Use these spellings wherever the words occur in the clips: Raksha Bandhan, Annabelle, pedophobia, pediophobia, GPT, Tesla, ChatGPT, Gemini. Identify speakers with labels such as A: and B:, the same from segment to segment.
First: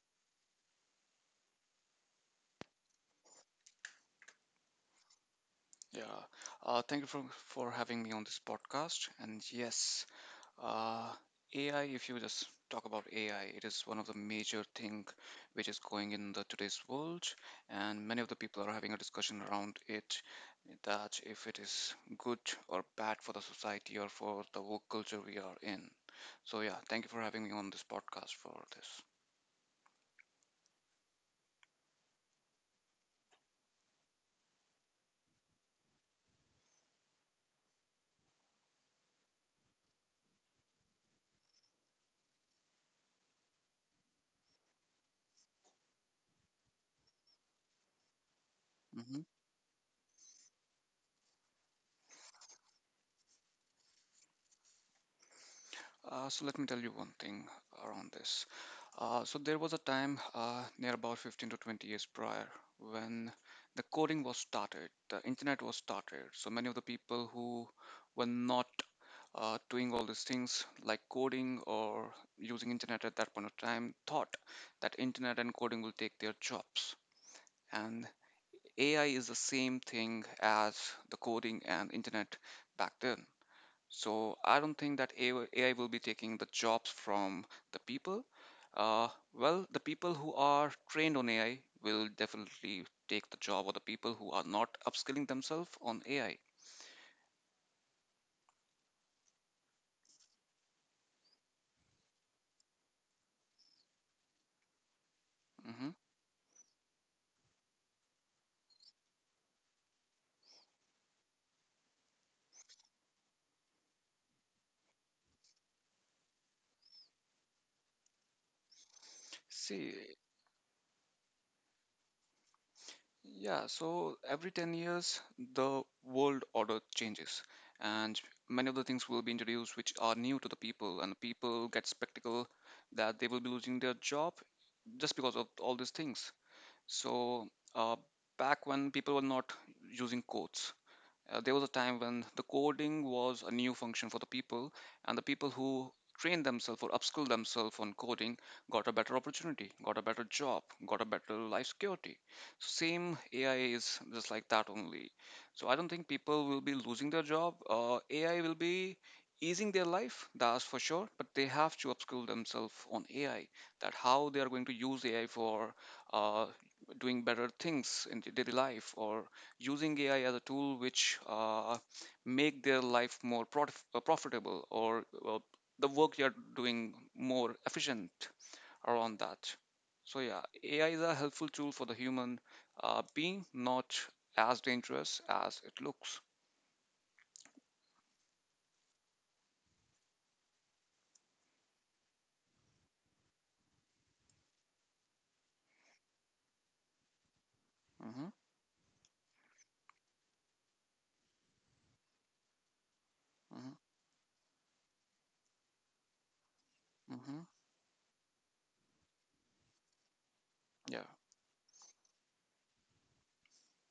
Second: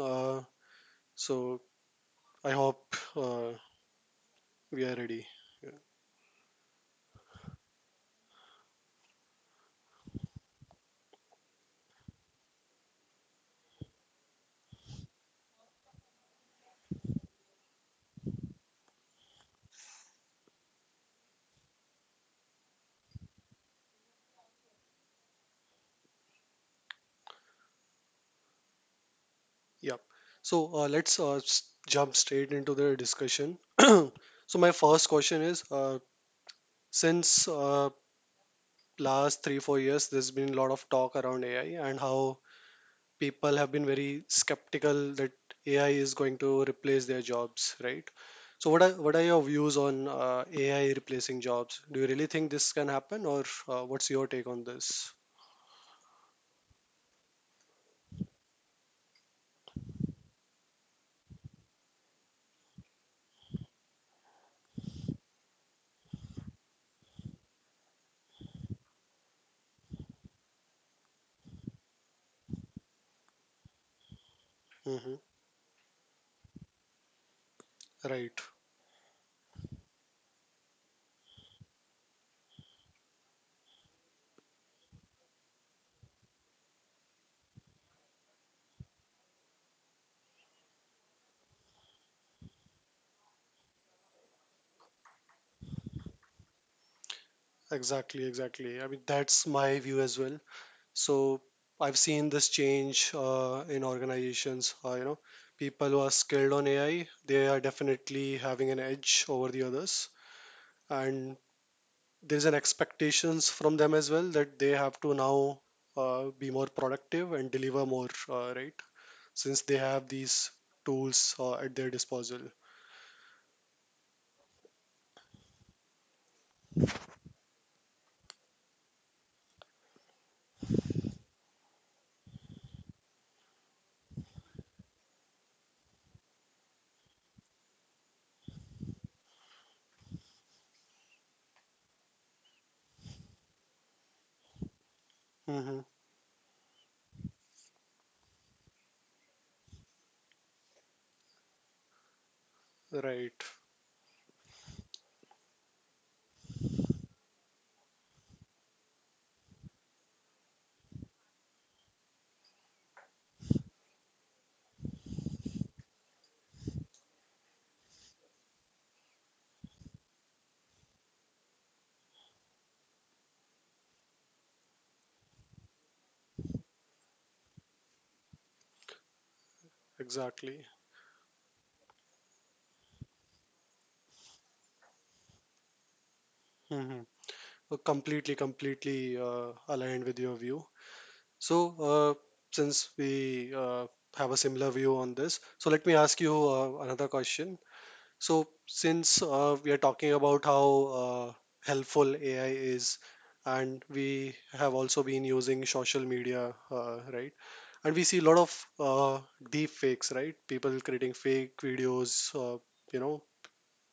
A: So I hope uh, we are ready. Yeah.
B: Yeah. Thank you for having me on this podcast. And yes, uh, AI, if you just talk about AI, it is one of the major thing which is going in the today's world. And many of the people are having a discussion around it that if it is good or bad for the society or for the work culture we are in. So yeah, thank you for having me on this podcast for this.
A: Yep. So let's jump straight into the discussion. So my first question is, since last 3-4 years, there's been a lot of talk around AI and how people have been very skeptical that AI is going to replace their jobs, right? So what are what
B: Mm-hmm.
A: are your views on AI replacing jobs? Do you really think this can happen, or what's your take on this?
B: So let me tell you one thing around this. So there was a time near about 15 to 20 years prior when the coding was started, the internet was started. So many of the people who were not doing all these things like coding or using internet at that point of time thought that
A: Mm-hmm.
B: internet and coding will take their jobs. And
A: Right.
B: AI is the same thing as the coding and internet back then. So I don't think that AI will be taking the jobs from the people. Uh, well, the people who are trained on AI will definitely take the job, or the people who are not upskilling themselves on AI.
A: Exactly, exactly. I mean, that's my view as well. So I've seen this change in organizations.
B: Hmm.
A: People who are skilled on AI, they are definitely having an edge over the others, and there's an expectations from them as well that they have to now be more productive and deliver more, right? Since they
B: See,
A: have these tools at their disposal.
B: yeah, so every 10 years, the world order changes, and many of the things will be introduced which are new to the people, and the people get spectacle that they will be losing their job just because of all these things. So uh, back when people were not using quotes, there was a time when the coding was a new function for the people, and the people
A: Hmm.
B: who trained themselves or upskilled themselves on coding got a better opportunity, got a better job, got a better life security. So same
A: Right.
B: AI is just like that only. So I don't think people will be losing their job. AI will be easing their life, that's for sure, but they have to upskill themselves on AI, that how they are going to use AI for uh, doing better things in the daily life or using AI as a tool which make their life more profitable or the work you're doing more efficient around that. So yeah,
A: Exactly.
B: AI is a helpful tool for the human being, not as dangerous as it looks.
A: Mhm. Completely, aligned with your view. So, since we have a similar view on this, so let me ask you another question.
B: Mm-hmm,
A: So, since we are talking about how uh, helpful AI is,
B: mm-hmm,
A: and we have also been using social media, right?
B: mm-hmm,
A: And we see a lot of deep fakes, right? People
B: yeah.
A: creating fake videos, you know,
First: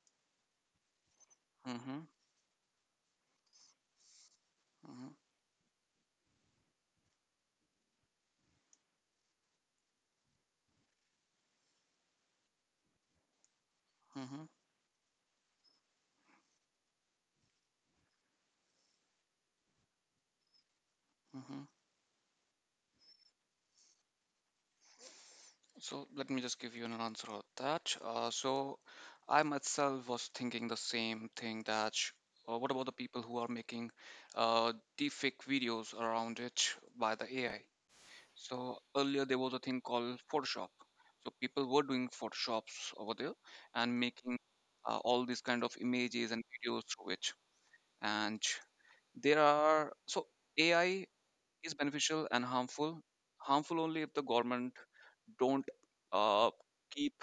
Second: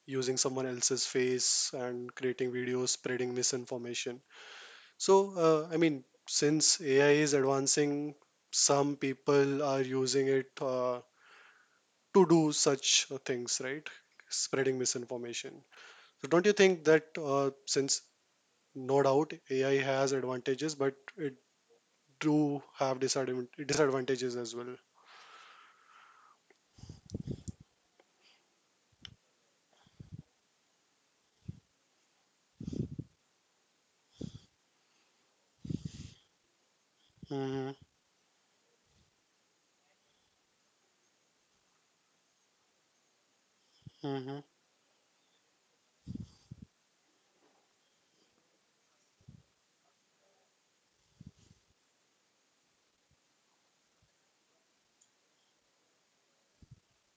A: using someone else's face
B: Mm-hmm,
A: and creating videos, spreading misinformation.
B: mm-hmm,
A: So, I mean, since AI is advancing, some people are using it to do such things, right?
B: mm-hmm,
A: Spreading misinformation. So, don't you think that since no doubt AI has advantages, but it
B: mm-hmm.
A: do have disadvantages as well?
B: So let me just give you an answer on that. So I myself was thinking the same thing that what about the people who are making uh, deepfake videos around it by the AI?
A: Hmm.
B: So earlier there was a thing called Photoshop. So people were doing Photoshops over there and making
A: Hmm.
B: all these kind of images and videos through it. And there are so AI is beneficial and harmful. Harmful only if the government don't uh, keep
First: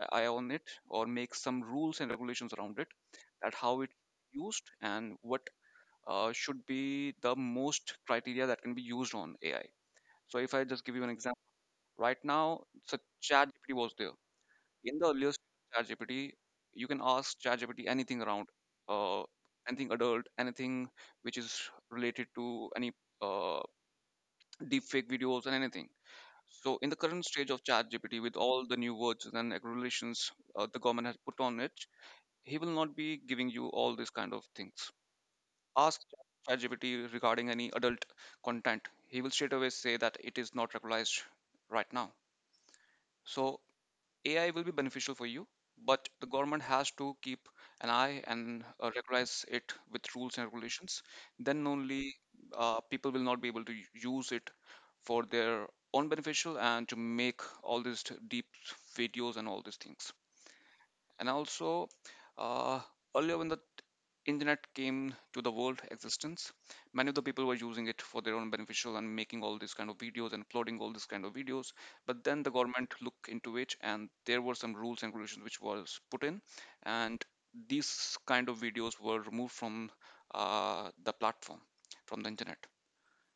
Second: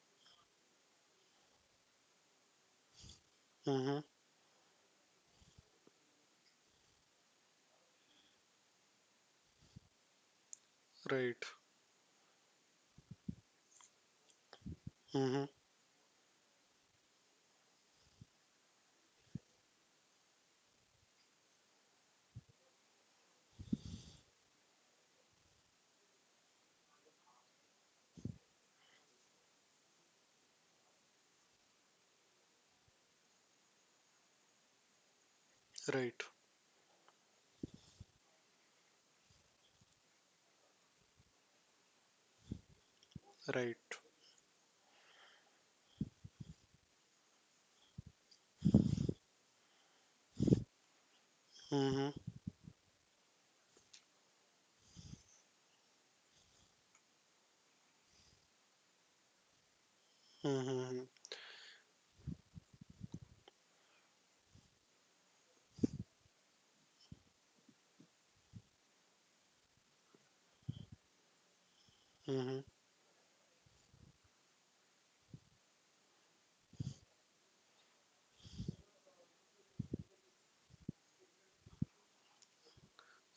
B: an eye on it or make some rules and regulations around it that how it
A: Hmm.
B: used and what should be the most criteria that can be used on AI. So if I just give you an example,
A: Right.
B: right now, so ChatGPT was there. In the earliest
A: Hmm.
B: ChatGPT, you can ask ChatGPT anything around uh, anything adult, anything which is related to any uh, deepfake videos and anything. So, in the current stage of ChatGPT, with all the new words and regulations the government has put on it, he will not be giving you all these kind of things. Ask
A: Right.
B: ChatGPT regarding any adult content, he will straight away say that it is not regularized right now. So,
A: Right.
B: AI will be beneficial for you, but the government has to keep an eye and regularize it with rules and regulations. Then
A: Hmm.
B: only people will not be able to use it for their own beneficial and to make all these deep videos and all these things,
A: Hmm.
B: and also uh, earlier when the internet came to the world existence, many of the people were using it for their own beneficial and making all these kind of videos and uploading all these kind of videos, but then the
A: Hmm.
B: government looked into it and there were some rules and regulations which was put in, and these kind of videos were removed from the platform from the internet.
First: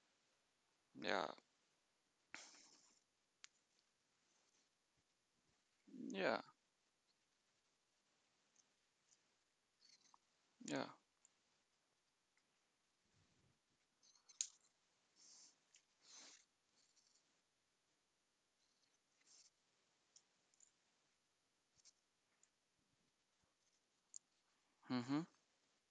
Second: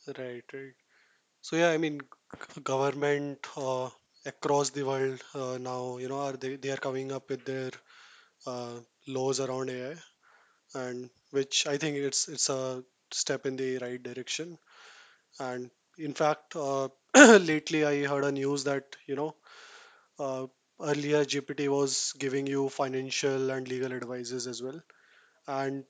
A: Right. Right.
B: Yeah,
A: So yeah, I mean, government across the world now, are
B: yeah,
A: they, they are coming up with their uh, laws around AI,
B: yeah.
A: and which I think it's a step in the right direction. And in fact, lately I heard a news that uh, earlier GPT was giving you financial and legal advices as well,
B: Hmm.
A: and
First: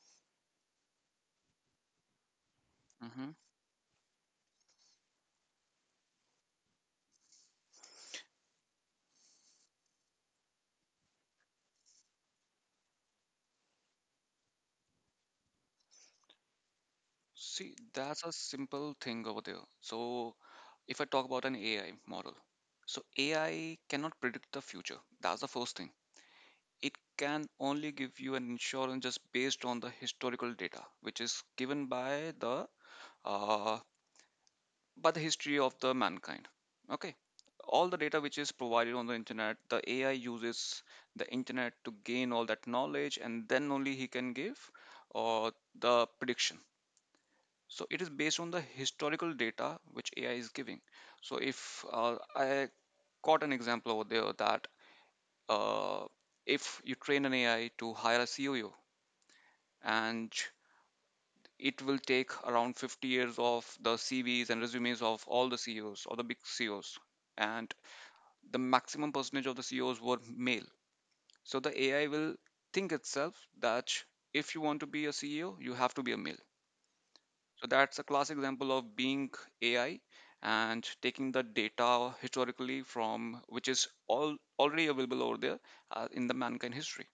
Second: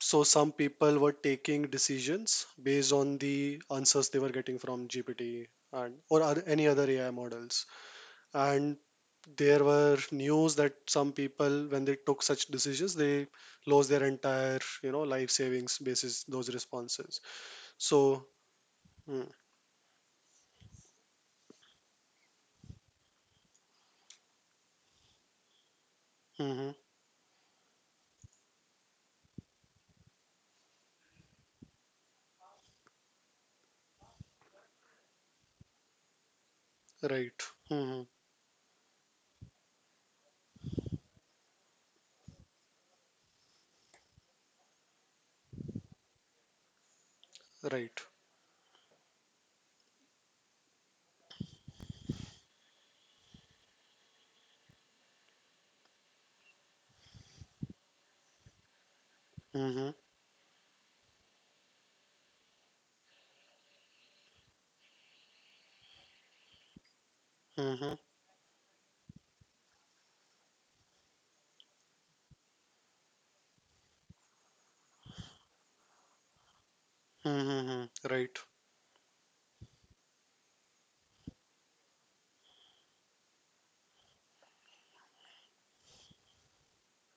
A: so some people were taking decisions based on the answers they were getting from GPT and or oth- any other AI models. And there were news that some people, when they took such decisions, they lost their entire, life savings basis those responses.
B: See, that's
A: So,
B: a simple
A: mm,
B: thing over there. So, if I talk about an AI model, so AI cannot predict the future. That's the first thing.
A: mhm,
B: It can only give you an insurance just based on the historical data, which is given uh, by the history of the mankind. Okay,
A: right,
B: all the
A: mhm,
B: data which is provided on the internet, the AI uses the internet to gain all that knowledge, and then only he can give or the prediction. So
A: right,
B: it is based on the historical data which AI is giving. So if I caught an example over there that uh, if you train an AI to hire a COO,
A: mhm,
B: and it will take around 50 years of the CVs and resumes of all the CEOs or the big CEOs, and
A: mhm,
B: the maximum percentage of the CEOs were male. So the AI will think itself that if you want to be a CEO, you have to be a male.
A: mhm,
B: So
A: mhm,
B: that's a
A: right,
B: classic example of being AI and taking the data historically from which is all already available over there in the mankind history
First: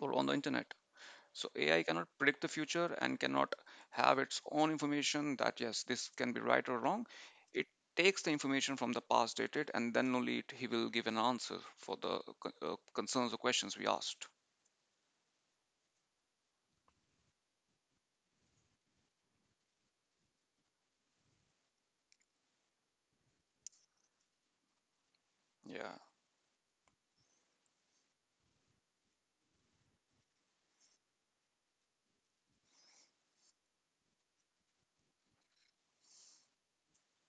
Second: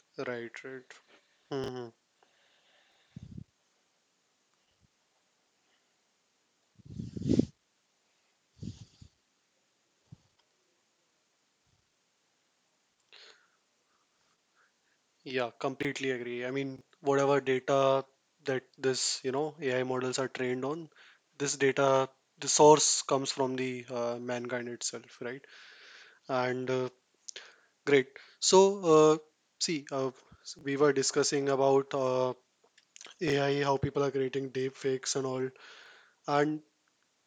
B: or on the
A: right,
B: internet.
A: right.
B: So AI
A: Mhm.
B: cannot predict the future and cannot have its own information that yes, this can be right or wrong. It takes the information from the past dated and then only he will give an answer for the concerns or questions we asked.
A: Yeah, completely agree. I mean, whatever data that this, AI models are trained on, this data, the source comes from the mankind itself, right?
B: Yeah.
A: And great. So, uh, see, we were discussing about AI, how people are creating deep fakes and all, and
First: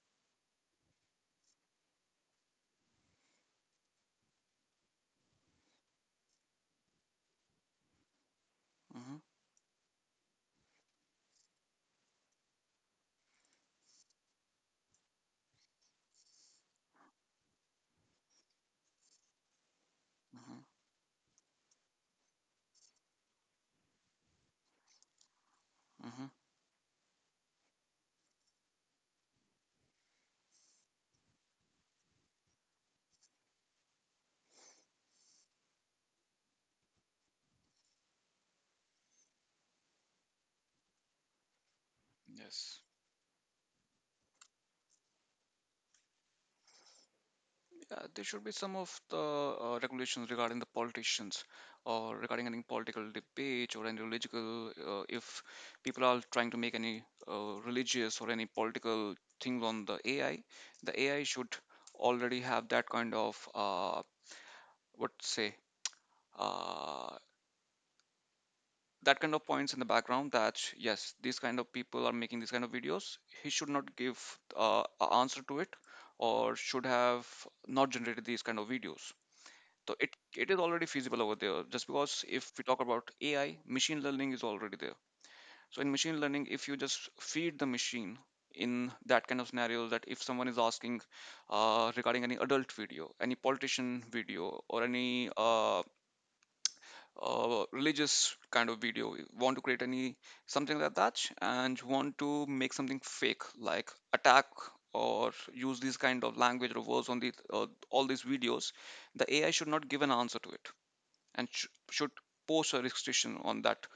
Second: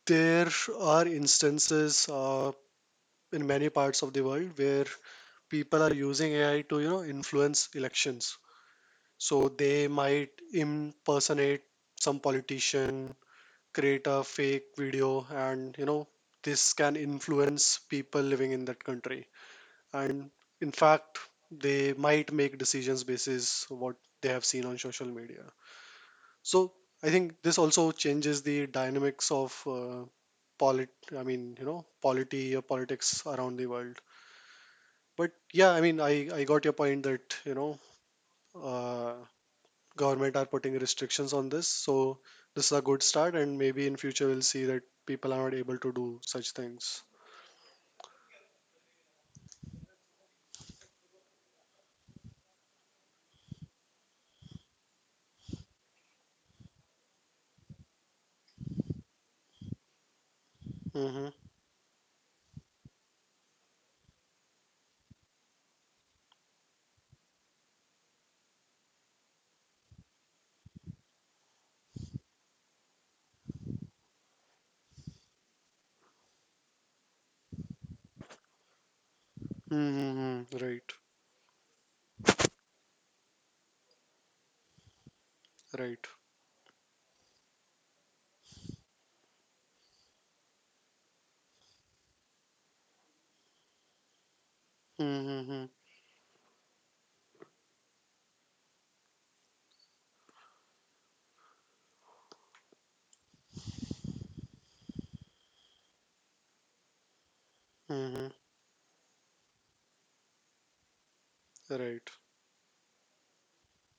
A: there are instances in many parts of the world where people are using AI to, influence elections.
B: Hmm.
A: So they might impersonate some politician, create a fake video, and this can influence people living in that country. And
B: Hmm.
A: in fact, they might make decisions basis what they have seen on social media.
B: Hmm.
A: So I think this also changes the dynamics of polit. I mean, polity or politics around the world. But yeah, I mean, I got your point that you know. Uh, Government are putting restrictions on this, so this is a
B: Yes.
A: good start and maybe in future we'll see that people are not able to do such things.
B: There should be some of the regulations regarding the politicians or regarding any political debate or any religious if people are trying to make any religious or any political things on the AI, the
A: Mm-hmm.
B: AI should already have that kind of what to say uh, that kind of points in the background that yes, these kind of people are making these kind of videos, he should not give a answer to it or should have not generated these kind of videos. So it, it
A: Mm-hmm.
B: is
A: Right.
B: already feasible over there. Just because if we talk about AI, machine learning is already there. So in
A: Right.
B: machine learning, if you just feed the machine in that kind of scenario, that if someone is asking regarding any adult video, any politician video, or any
A: Mm-hmm.
B: religious kind of video, you want to create any something like that, and you want to make something fake, like attack or use these kind of language or words on the all these
A: Mm-hmm.
B: videos, the AI should not give an answer to it and
A: Right.
B: should post a restriction on that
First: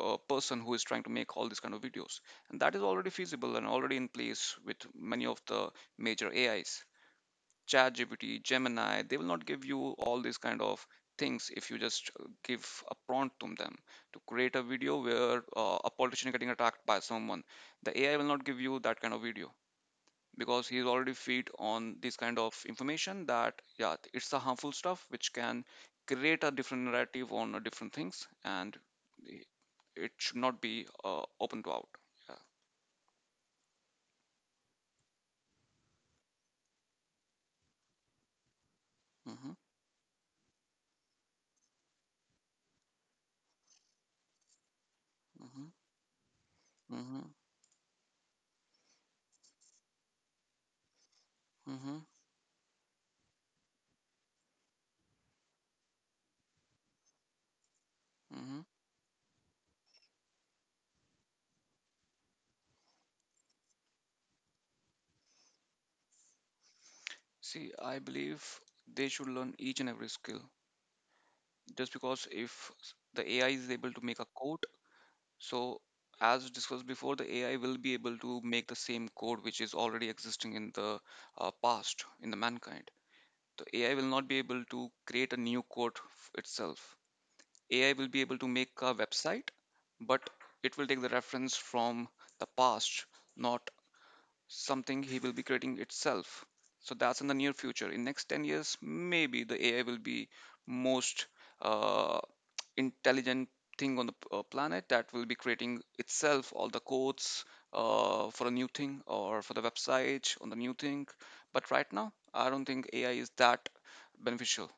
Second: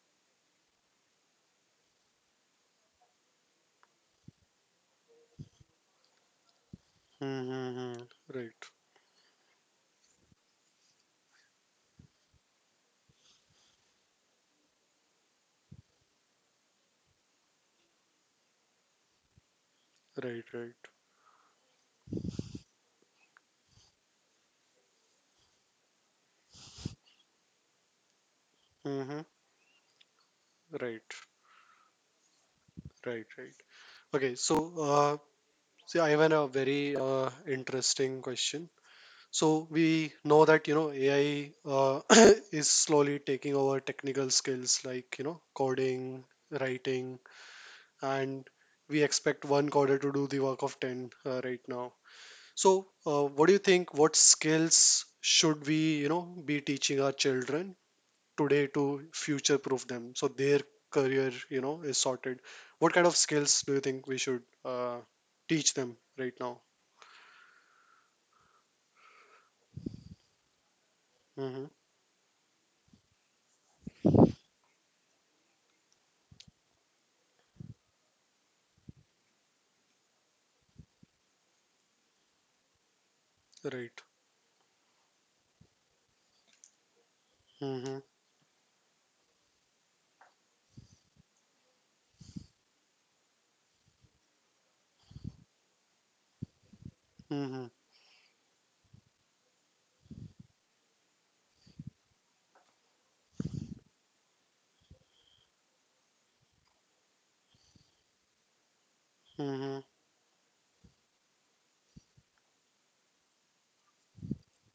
B: person who is trying to make all these kind of videos, and that is already feasible and already in place with many of the major AIs,
A: Mm-hmm.
B: ChatGPT,
A: Right.
B: Gemini, they will not give you all these kind of things if you just give a prompt to them to create a video where a politician is getting attacked by someone. The AI will not give you that kind of video
A: Right.
B: because
A: Right.
B: he's already feed on this kind of information that yeah, it's a harmful stuff which can create a different narrative on different things and
A: Mm-hmm.
B: i- it should not be
A: Right.
B: open to out. Yeah.
A: Right. Right. Okay, so uh see, I have a very interesting question.
B: Hmm.
A: So we know that AI uh, is slowly taking over technical skills like
B: Hmm.
A: coding, writing,
B: Hmm.
A: and we expect one coder to do the work of 10 right now.
B: Hmm.
A: So what do you think, what skills should we be teaching our children
B: Hmm.
A: today to future proof them so their career is sorted? What kind of skills do you think we should teach them right now?
B: See, I believe they should learn each and every skill.
A: Hmm.
B: Just because if the AI is able to make a code, so as discussed before, the AI will be able to make the same code which is already existing in the past in the mankind. So AI
A: Right.
B: will not be able to create a new code itself. AI
A: Hmm.
B: will be able to make a website, but it will take the reference from the past, not something he will be creating itself. So that's in the near
A: Hmm.
B: future. In next 10 years, maybe the AI will be most uh, intelligent thing on the planet that will be creating itself all the codes for a new thing or for the
A: Hmm.
B: website on the new thing. But right now, I don't think AI is that beneficial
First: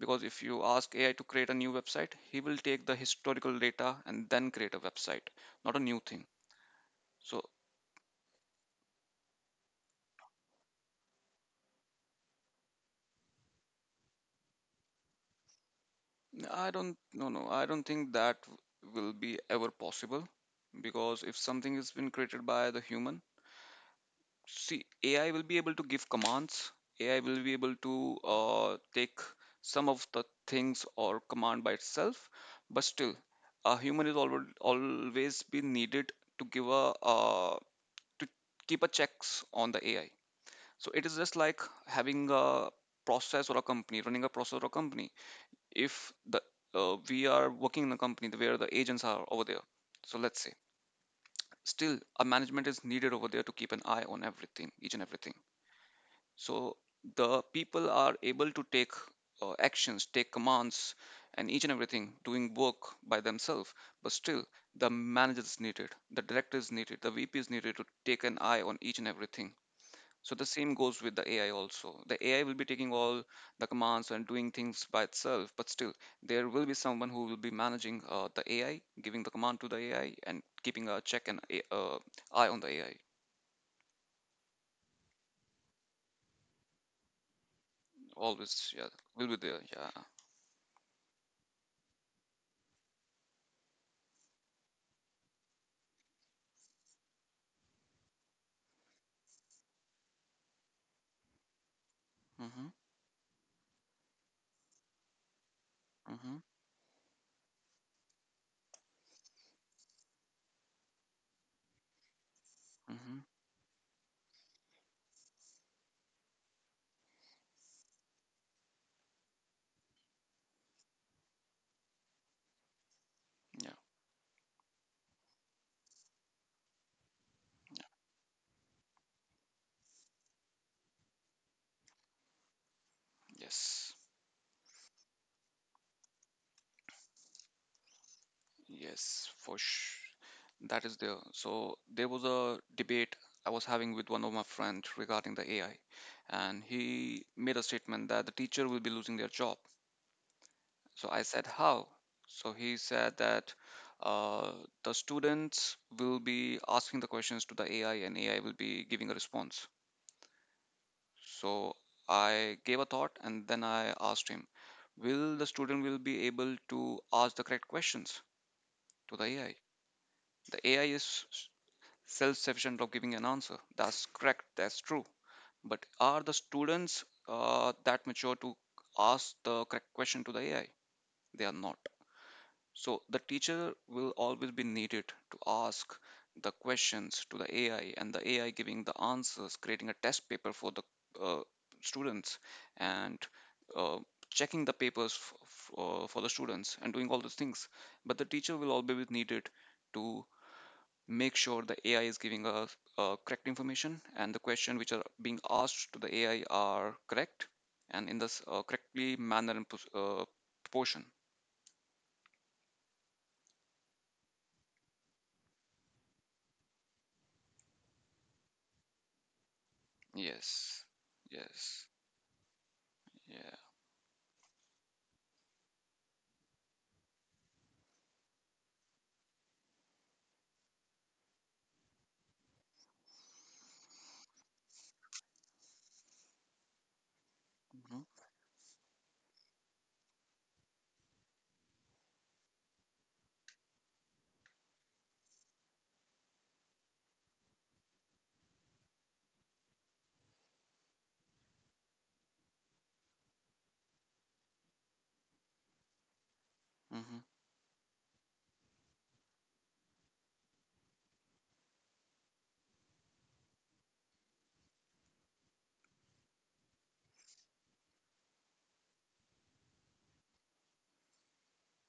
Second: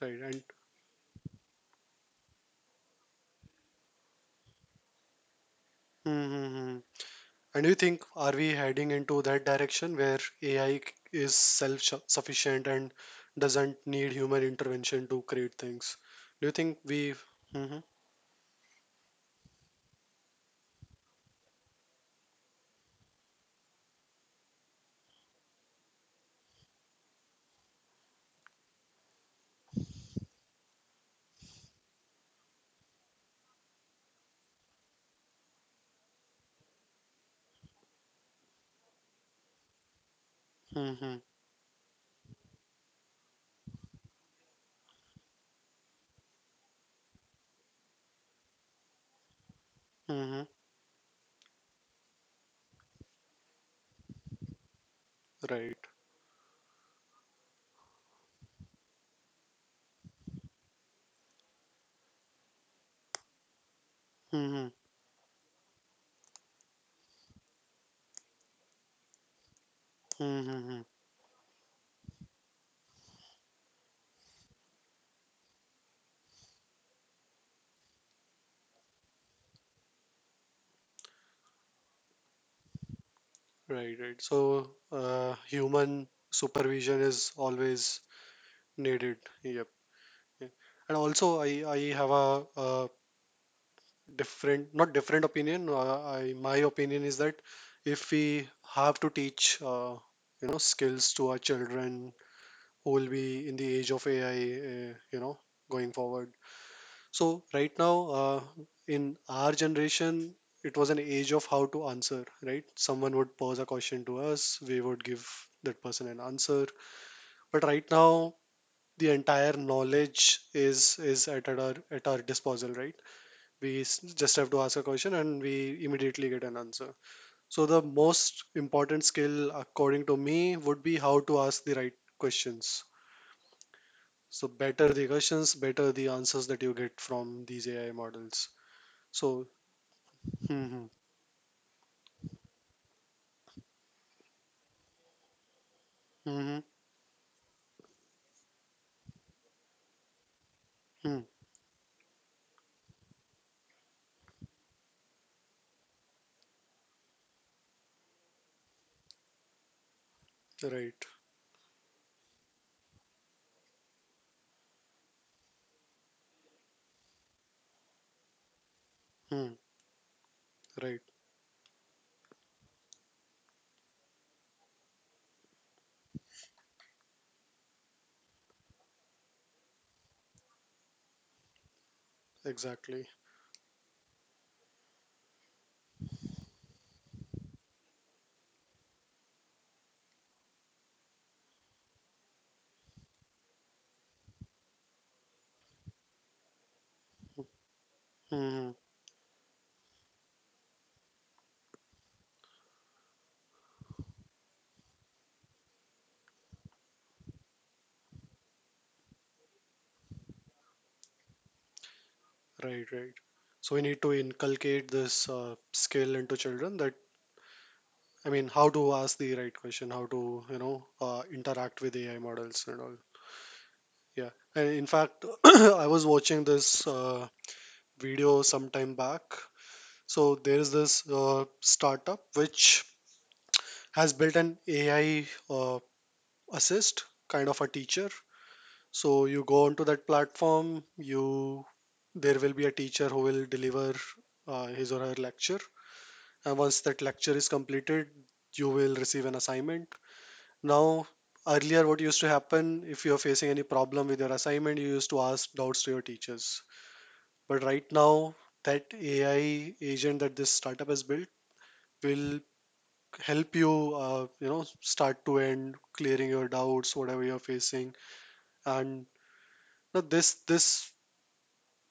A: Right. And
B: if you ask AI to create a new website, he will take the historical data and then create a website, not a new thing.
A: mm-hmm.
B: So
A: And do you think, are we heading into that direction where AI is self-sufficient and doesn't need human intervention to create things? Do you
B: I
A: think
B: don't,
A: we?
B: no, I
A: Hmm.
B: don't think that will be ever possible, because if something has been created by the human, see AI will be able to give commands. AI will be able to take some of the things or command by itself, but still, a human is always be needed to give a to keep a checks on the AI. So it
A: Hmm.
B: is just like having a process or a company. If the we are working in a company where the agents are over there, so let's
A: Hmm.
B: say, still a management is needed over there to keep an eye on everything, each and everything.
A: Right.
B: So the people are able to take actions, take commands, and each and everything doing work by themselves, but still
A: Hmm.
B: the manager is needed, the director is needed, the VP is needed to take an eye on each and everything. So the same
A: Hmm.
B: goes with the AI also. The AI will be taking all the commands and doing things by itself, but still there will be someone who will be managing the AI, giving the command to the AI, and keeping a check and eye on the AI.
A: Right. Right. So human supervision is always
B: Always, yeah,
A: needed.
B: will be there.
A: Yep.
B: Yeah.
A: Yeah. And also, I have a different not different opinion. My opinion is that if we have to teach skills to our children
B: Mm-hmm.
A: who will be in the age of AI, uh, you know going forward,
B: Mm-hmm.
A: so right now, uh, in our generation, it was an age of how to answer, right?
B: Mm-hmm.
A: Someone would pose a question to us, we would give that person an answer, but right now the entire knowledge is at our disposal, right?
B: Yeah.
A: We just have to ask a question and we immediately get an answer. So the most important skill according to me would be how to ask the right questions.
B: Yes.
A: So, better the questions, better the answers that you get from these AI models.
B: Yes.
A: So.
B: For sure.
A: Hmm.
B: That
A: Hmm.
B: is there. So there was a debate I was having with one of my friends regarding the AI,
A: Hmm. Hmm.
B: and he made a statement that the teacher will be losing their job. So
A: Hmm.
B: I said, "How?" So he said that uh, the students will be asking the questions to the AI and AI will be giving a response.
A: Right.
B: So I gave a thought and then I asked him, "Will the student will be able to ask the correct questions to the
A: Hmm.
B: AI? The AI
A: Right.
B: is self-sufficient of giving an answer." That's correct. That's true. But are the students that mature to ask the correct question to the AI? They are not. So
A: Exactly.
B: the teacher will always be needed to ask the questions to the AI and the AI giving the answers, creating a test paper for the uh, students and uh, checking the papers for the students and doing all those things. But the teacher
A: Hmm. Hmm.
B: will always be needed to make sure the AI is giving us correct information and the questions which are being asked to the AI are correct and in this correctly manner and proportion.
A: Right. Right. So we need to inculcate this skill into children, that I mean, how to ask the right question, how to you know
B: Yes.
A: interact
B: Yes.
A: with AI models and all.
B: Yeah.
A: Yeah, and in fact, I was watching this video some time back. So there is this startup which has built an AI assist, kind of a
B: Mhm.
A: teacher. So you go onto that platform, you there will be a teacher who will deliver his or her lecture, and once that lecture is completed, you will receive an assignment. Now, earlier, what used to happen if you are facing any problem with your assignment, you used to ask doubts to your teachers.
B: Mhm.
A: But right now, that AI agent that this startup has built will help you, start to end, clearing your doubts, whatever you're facing. And now this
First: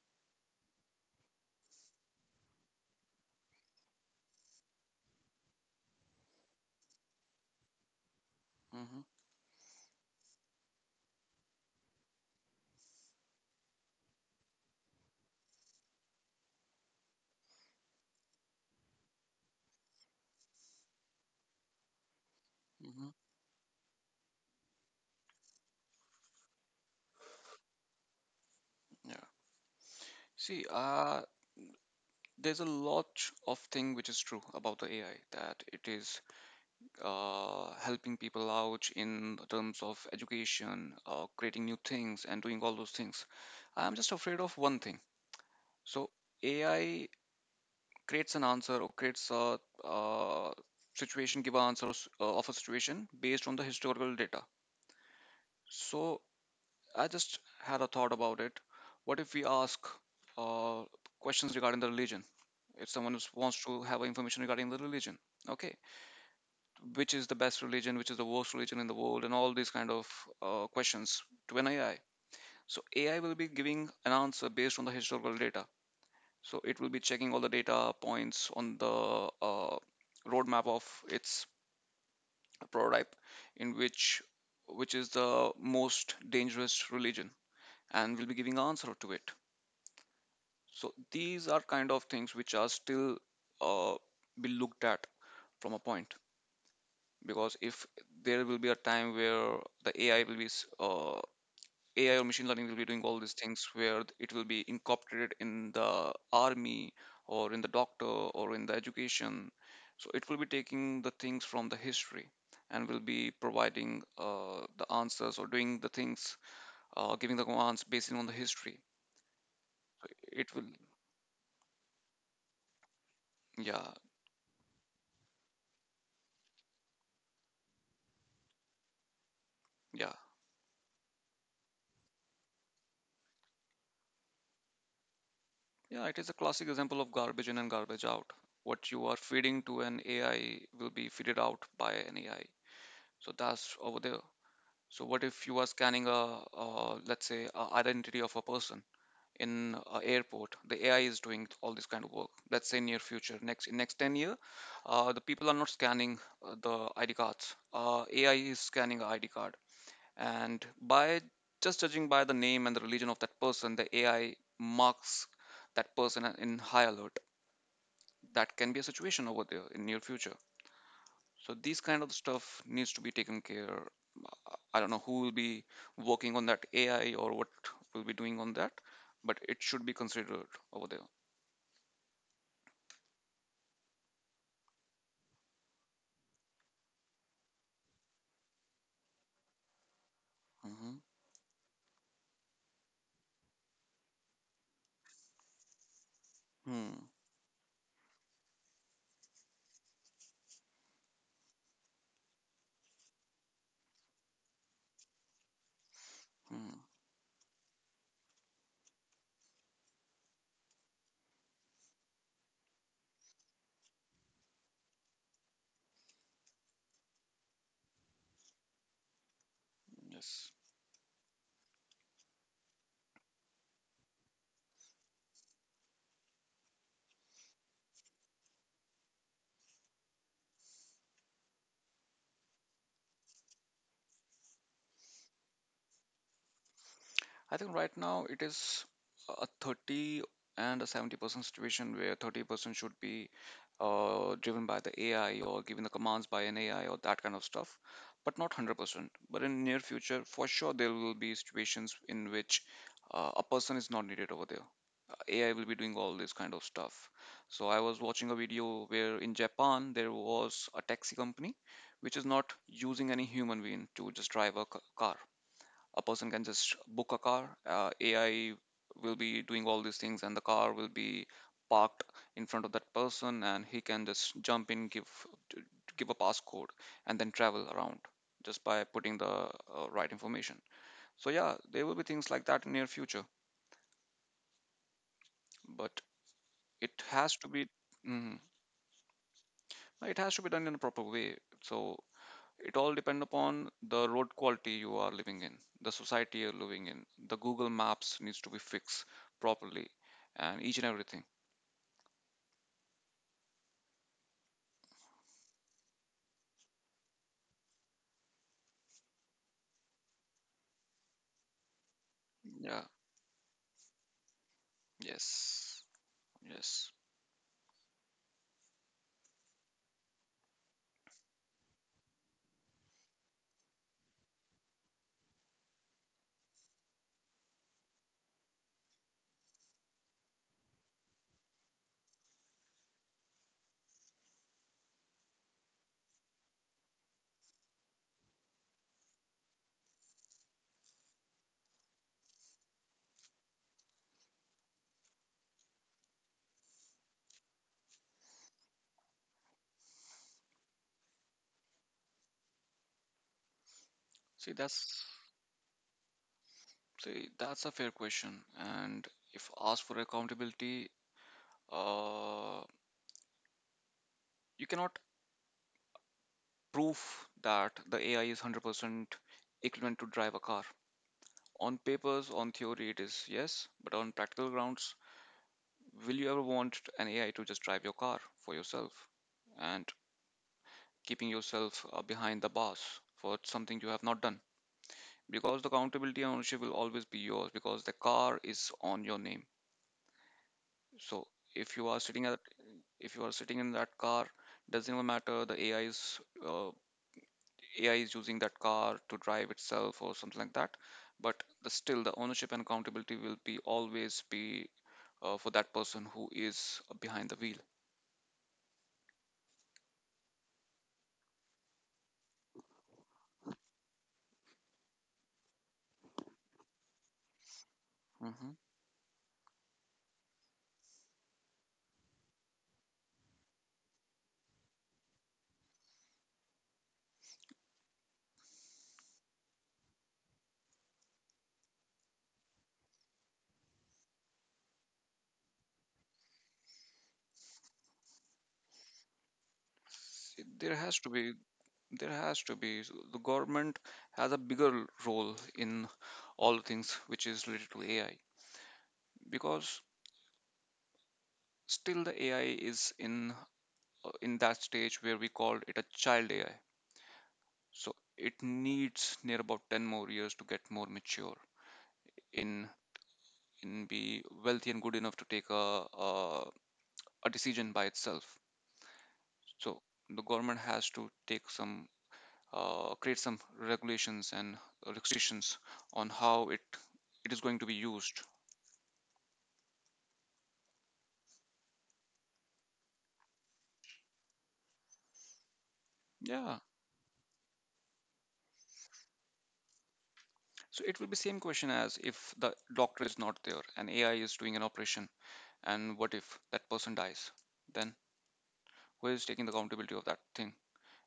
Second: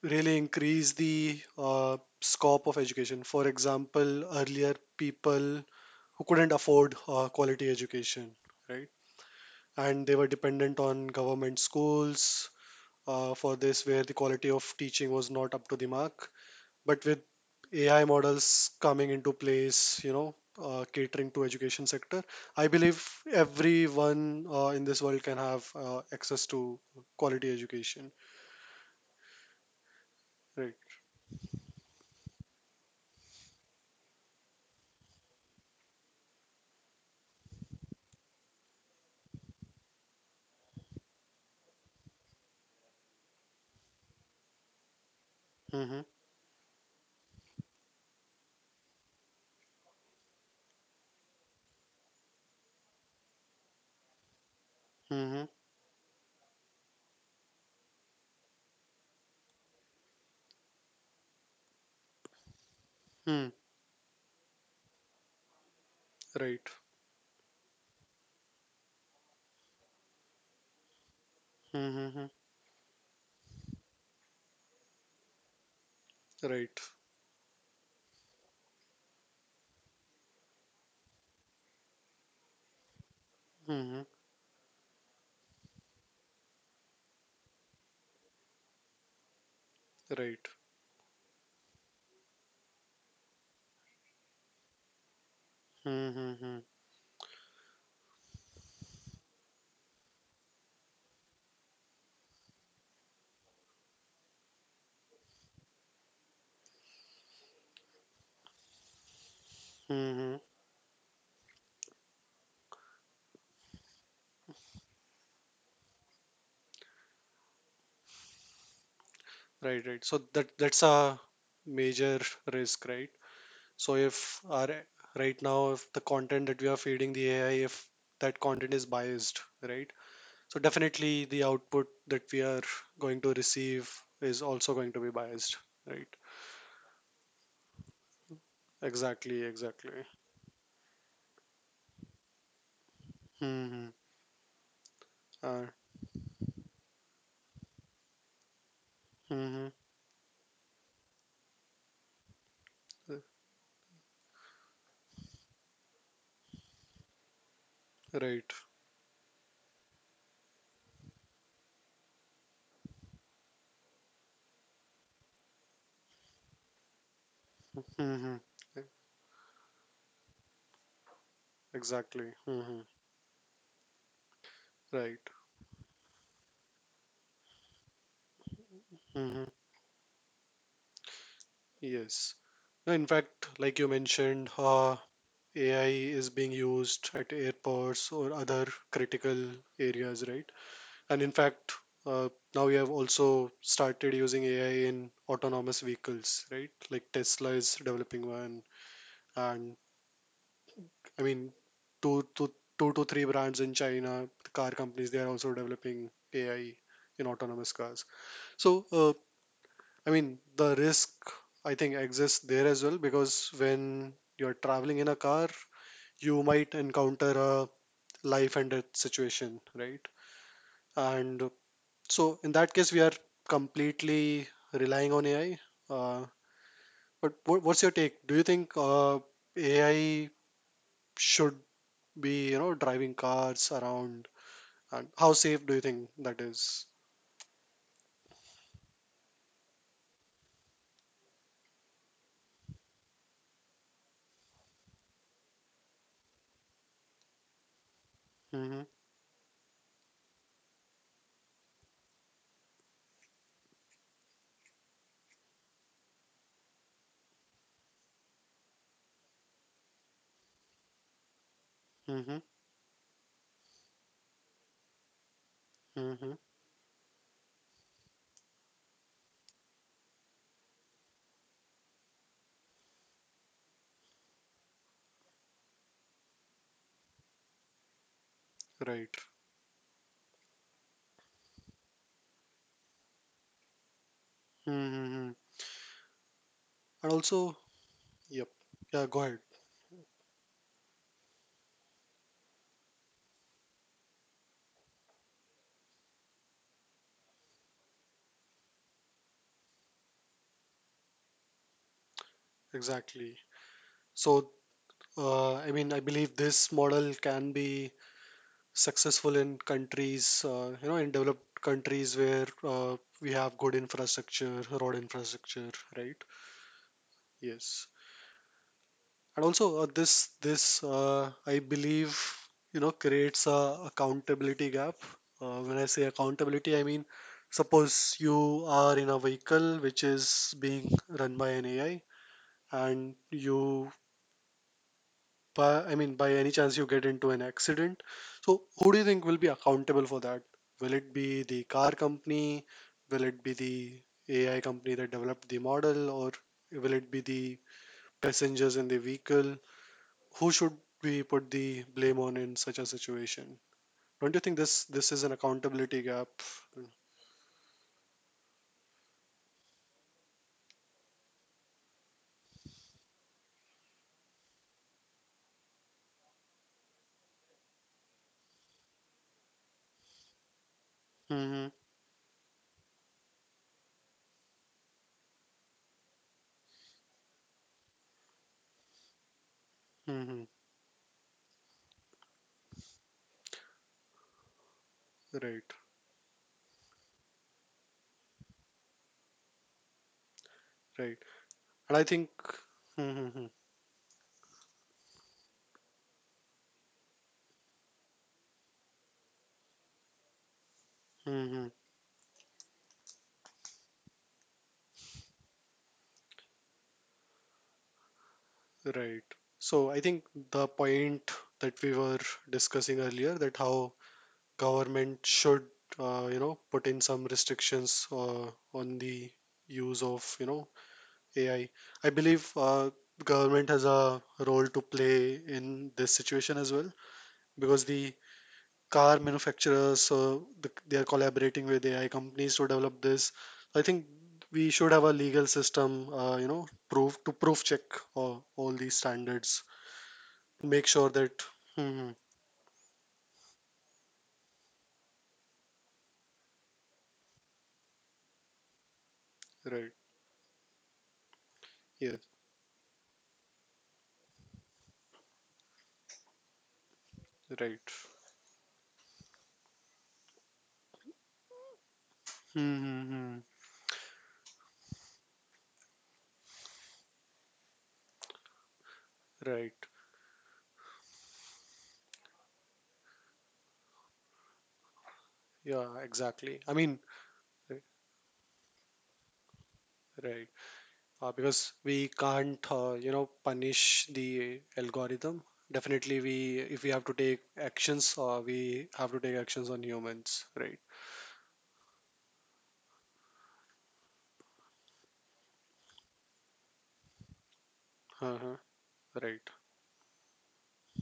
A: really increase the scope of education. For example, earlier people who couldn't afford quality education, right?
B: Mhm.
A: And they were dependent on government schools for this, where the quality of teaching was not up to the mark. But with AI models coming into place, catering to education sector, I believe
B: Mhm.
A: everyone in this world can have access to quality education.
B: Yeah. See,
A: Right.
B: uh, there's a lot of thing which is true about the AI that it is helping people out in terms of education, creating new things, and doing all those things. I'm just afraid of one thing.
A: Mm-hmm.
B: So AI creates an answer or creates a, uh situation, give an answer of a situation based on the historical data.
A: Mm-hmm.
B: So I just had a thought about it. What if we ask uh, questions regarding the religion? If someone
A: Hmm.
B: wants to have information regarding the religion, okay,
A: Right.
B: which is the best religion, which is the worst religion in the world, and all these kind of questions to an AI?
A: Mm-hmm.
B: So AI will be giving an answer based on the historical data. So
A: Right.
B: it will be checking all the data points on the uh, roadmap of its prototype, in
A: Mm-hmm.
B: which is the most dangerous religion, and will be giving answer to it.
A: Right.
B: So these are kind of things which are still uh, be looked at from a point,
A: Mm-hmm.
B: because if there will be a time where the AI will be s- uh, AI or machine learning will be doing all these things where it will be incorporated in the army or in the doctor or in the education. So it
A: Mm-hmm.
B: will be taking the things from the history and will be providing the answers or doing the things, giving the commands based on the history.
A: Right. Right. So
B: It
A: that
B: will,
A: that's a major risk, right?
B: yeah,
A: So if our right now, if the content that we are feeding the AI, if that content is biased, right?
B: yeah.
A: So definitely the output that we are going to receive is also going to be biased,
B: Yeah,
A: right?
B: it is a classic example of garbage in and garbage out. What you are
A: Exactly,
B: feeding to an
A: exactly.
B: AI will be fed out by an AI. So that's
A: Hmm.
B: over there. So what if you
A: Uh,
B: are scanning a, let's say, a identity of a person
A: hmm.
B: in an airport? The AI is doing all this kind of work. Let's say near future, next in next 10 year, the people are not scanning the ID cards. AI
A: Right.
B: is scanning a ID card, and by just judging by the name and the religion of that person, the AI marks that person in high alert.
A: Hmm.
B: That can be a situation over there in near future, so these kind of
A: Exactly.
B: stuff
A: Hmm.
B: needs to be taken care. I don't know who
A: Right.
B: will be working on that AI or what will be doing on that, but
A: Hmm.
B: it should be considered over there.
A: Yes. No, in fact, like you mentioned, AI is being used at airports or other critical areas, right?
B: Hmm.
A: And in fact, uh, now we have also started using AI in autonomous vehicles, right?
B: Hmm.
A: Like Tesla is developing one, and I mean, two to two to three brands in China, the car companies, they are also developing AI
B: Hmm.
A: in autonomous cars. So, I mean, the risk I think exists there as well, because when you're traveling in a car, you might encounter a life and death situation, right?
B: Yes.
A: And so in that case, we are completely relying on AI. Uh, but what's your take? Do you think AI should be, driving cars around? And how safe do you think that is?
B: I think right now it is a 30 and a 70% situation where 30% should be driven by the AI or given the commands by an AI or that kind of stuff, but not
A: Mm-hmm,
B: 100%. But in near future, for sure, there will be situations in which a person is not needed over there. AI will be doing all this kind of stuff. So I was watching a video where in Japan there was a taxi company which is
A: mm-hmm,
B: not using any human being to just drive a car. A person
A: mm-hmm.
B: can just book a car, AI will be doing all these things and the car will be parked in front of that person, and he can just jump in, give t- give a passcode, and then travel around just by
A: Right.
B: putting the right information. So yeah, there will be things like that in near future,
A: Mm-hmm.
B: but it
A: And
B: has to
A: also,
B: be. Mhm.
A: yep. Yeah, go ahead.
B: It has to be done in a proper way. So it all depend upon the road quality you are living in, the society you're living in. The Google Maps needs to be fixed properly, and each and everything.
A: Exactly. So, I mean, I believe this model can be successful in countries, in developed countries where
B: Yeah.
A: we have good infrastructure, road infrastructure,
B: Yes.
A: right?
B: Yes.
A: Yes. And also this this I believe creates a accountability gap. When I say accountability, I mean suppose you are in a vehicle which is being run by an AI and you by I mean by any chance you get into an accident. So who do you think will be accountable for that? Will it be the car company? Will it be the AI company that developed the model or will it be the passengers in the vehicle? Who should we put the blame on in such a situation? Don't you
B: see
A: think this
B: that's
A: this is an accountability gap?
B: see that's a fair question. And if asked for accountability, uh you cannot prove that the AI is 100% equivalent to drive a car.
A: Mm-hmm,
B: On papers, on theory, it is yes, but on practical grounds, will you ever want an AI to just drive your car for yourself and
A: mm-hmm.
B: keeping yourself behind the bars for something you have not done? Because the
A: Right,
B: accountability and ownership will always be yours, because the car is on your name.
A: right.
B: So if you are
A: And I
B: sitting
A: think
B: at if you are
A: mm-hmm,
B: sitting in that car, doesn't even matter the AI is uh, AI is using that car to drive itself or something like that. But
A: mm-hmm.
B: the, still, the ownership and accountability will be always be for that person who is behind the wheel.
A: Right. So I think the point that we were discussing earlier, that how government should you know, put in some restrictions
B: Hmm.
A: uh, on the use of, you know, AI. I believe government has a role to play in this situation as well, because the car manufacturers, they are collaborating with AI companies to develop this. I think we should have a legal system, you know, proof to proof check all these standards.
B: there
A: Make
B: has to
A: sure
B: be
A: that. hmm
B: there
A: hmm,
B: has to be So the government has a bigger role in all things which is related to AI, because
A: Right.
B: still the
A: Yes.
B: AI is in in that stage where we call it a child AI.
A: Right.
B: So it needs near about 10 more years to get more mature in
A: Mm-hmm.
B: be wealthy and good enough to take a, a decision by itself. So
A: Right.
B: the government has to take some create some regulations and restrictions
A: Yeah,
B: on how it
A: exactly. I mean,
B: it is going to be
A: r-
B: used.
A: right. Because we can't, you know, punish the algorithm. Definitely,
B: Yeah,
A: we if we have to take actions, we have to take actions on humans, right?
B: so it will be same question as if the doctor is not there and AI is doing an operation, and what if that person dies? Then
A: Uh-huh.
B: who is taking the
A: Right.
B: accountability of that thing?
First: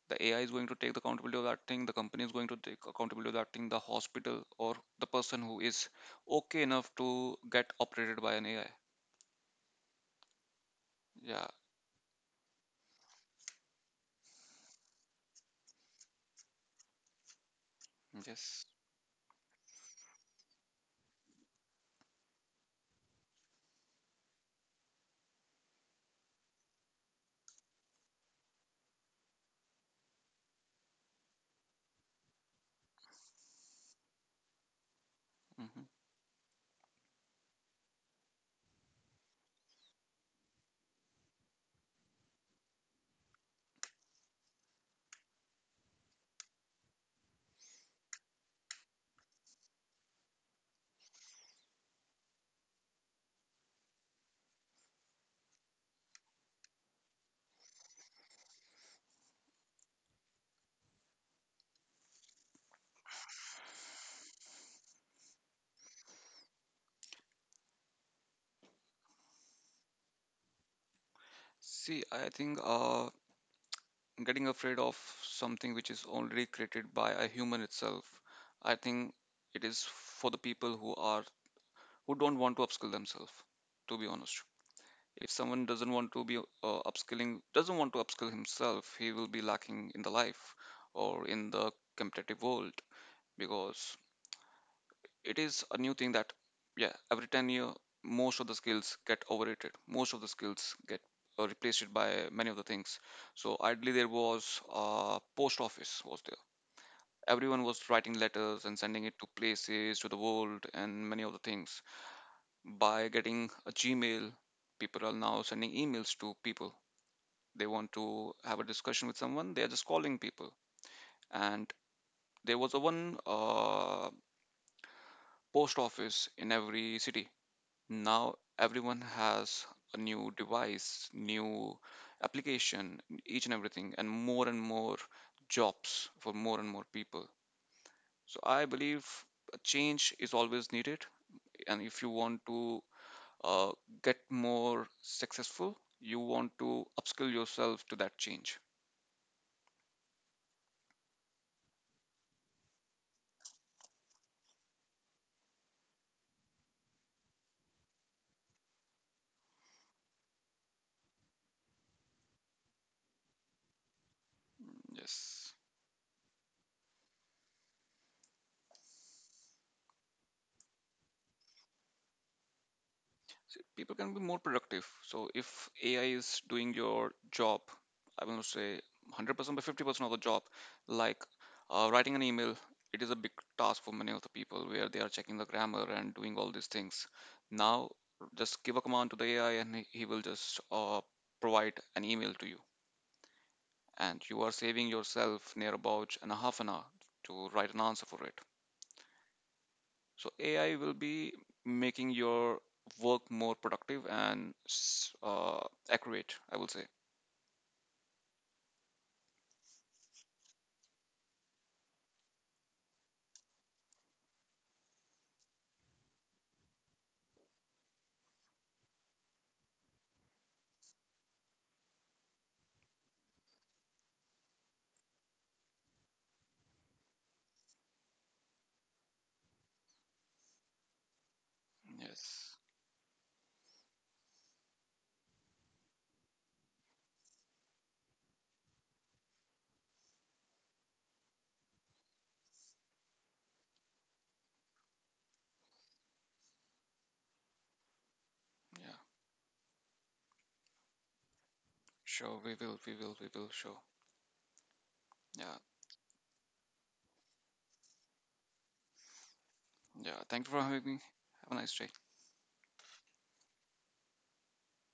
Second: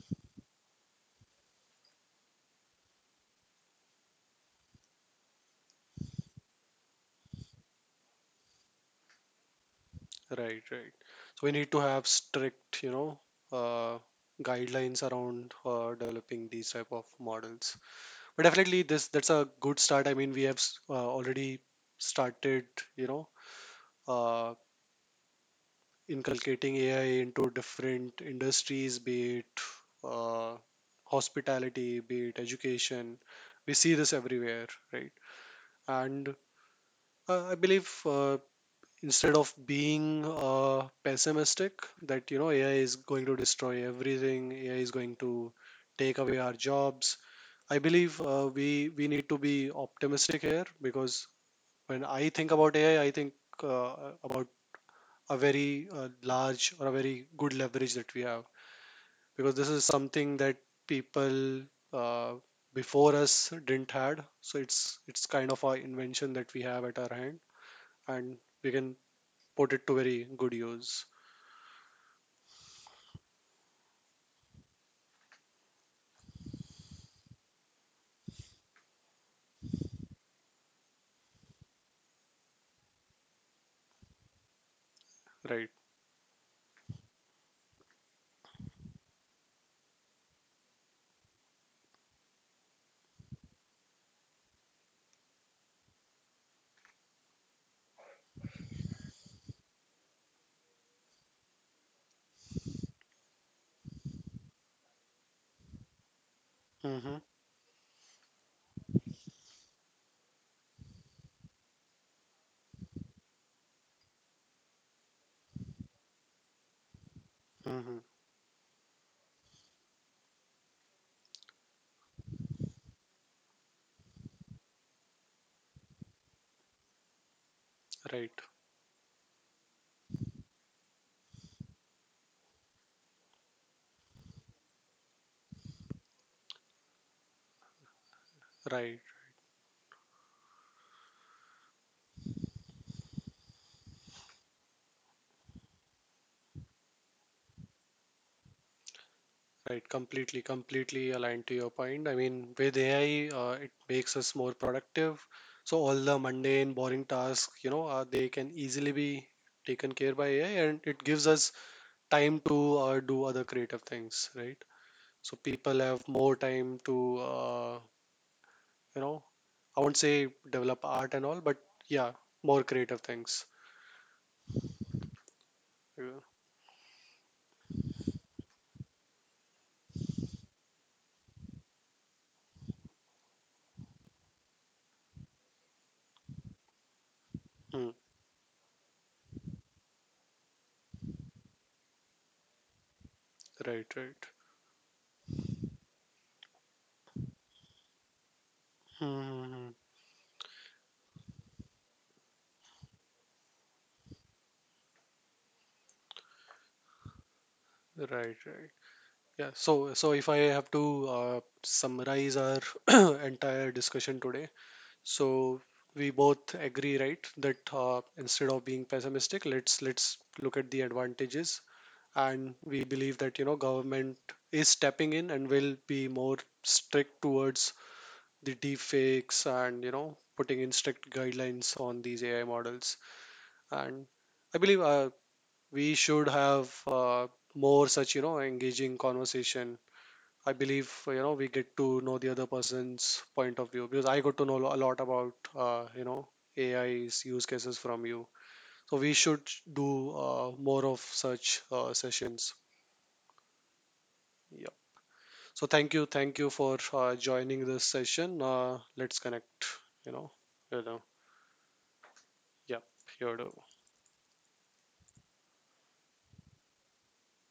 B: The AI is going to take the accountability of that thing? The company is going to take accountability of that thing? The hospital or the person who is okay enough to get operated by an AI?
A: Right. Right. So
B: Yeah.
A: we need to have strict, you know, uh, guidelines around developing these type of models. But
B: Yes.
A: definitely, this that's a good start. I mean, we have already started, you know, uh, inculcating AI into different industries, be it, uh, hospitality, be it education. We see this everywhere, right?
B: Hmm.
A: And I believe, instead of being pessimistic, that you know AI is going to destroy everything, AI is going to take away our jobs. I believe we need to be optimistic here, because when I think about AI, I think uh, about a very, large, or a very good leverage that we have, because this is something that people, uh, before us, didn't had. So it's kind of our invention that we have at our hand, and we can put it to very good use.
B: See, I think getting afraid of something which is already created by a human itself, I think it is for the people who don't want to upskill themselves, to be honest. If someone
A: Right.
B: doesn't want to be upskilling, doesn't want to upskill himself, he will be lacking in the life or in the competitive world, because it is a new thing that yeah, every 10-year most of the skills get overrated, most of the skills get replaced by many of the things. So ideally, there was a post office was there,
A: Mm-hmm.
B: everyone was writing letters and sending it to places to the world and many other things. By getting a Gmail, people are now sending emails to people. They want
A: Mm-hmm.
B: to have a discussion with someone, they are just calling people. And there was a one post office in every city, now
A: Right.
B: everyone has a new device, new application, each and everything, and more jobs for more and more people. So I
A: Right.
B: believe a change is always needed, and if you want to uh, get more successful, you want to upskill yourself to that change.
A: Right, completely, completely aligned to your point. I mean, with AI, it makes us more productive. So all the mundane, boring tasks, you know, they can easily be taken care by AI, and it gives us time to do other creative things, right? So
B: Yes.
A: people have more time to, you know, I won't say develop art and all, but yeah, more creative things.
B: So people can be more productive, so if AI
A: Yeah.
B: is doing your job, I will not say 100% but 50% of the job, like writing an email. It is a big task for many of the people where they are checking the grammar and doing all these things.
A: Hmm.
B: Now just give a command to the AI, and he will just provide an email to you,
A: Right, right.
B: and you are saving yourself near about an half an hour to write an answer for it.
A: Hmm, hmm, hmm, hmm.
B: So AI will be making your work more productive and accurate, I will say.
A: Right, right. Yeah, so so if I have to summarize our entire discussion today, so we both agree, right, that instead of being pessimistic, let's look at the advantages, and we believe that, you know, government is stepping in and will be more strict towards the deep fakes, and you know, putting in strict guidelines on these AI
B: Yes.
A: models, and I believe, we should have more such, you know, engaging conversation. I believe, you know, we get to know the other person's point of view, because I got to know a lot about, you know, AI's use cases from you.
B: Yeah.
A: So we should do, more of such,
B: Sure. We
A: sessions.
B: will. We will. We will. Sure.
A: Yeah.
B: Yeah.
A: So thank you for joining this session. Let's connect. You
B: Yeah.
A: know,
B: Thank you for having
A: you
B: me.
A: know.
B: Have a nice day.
A: Yeah. Here.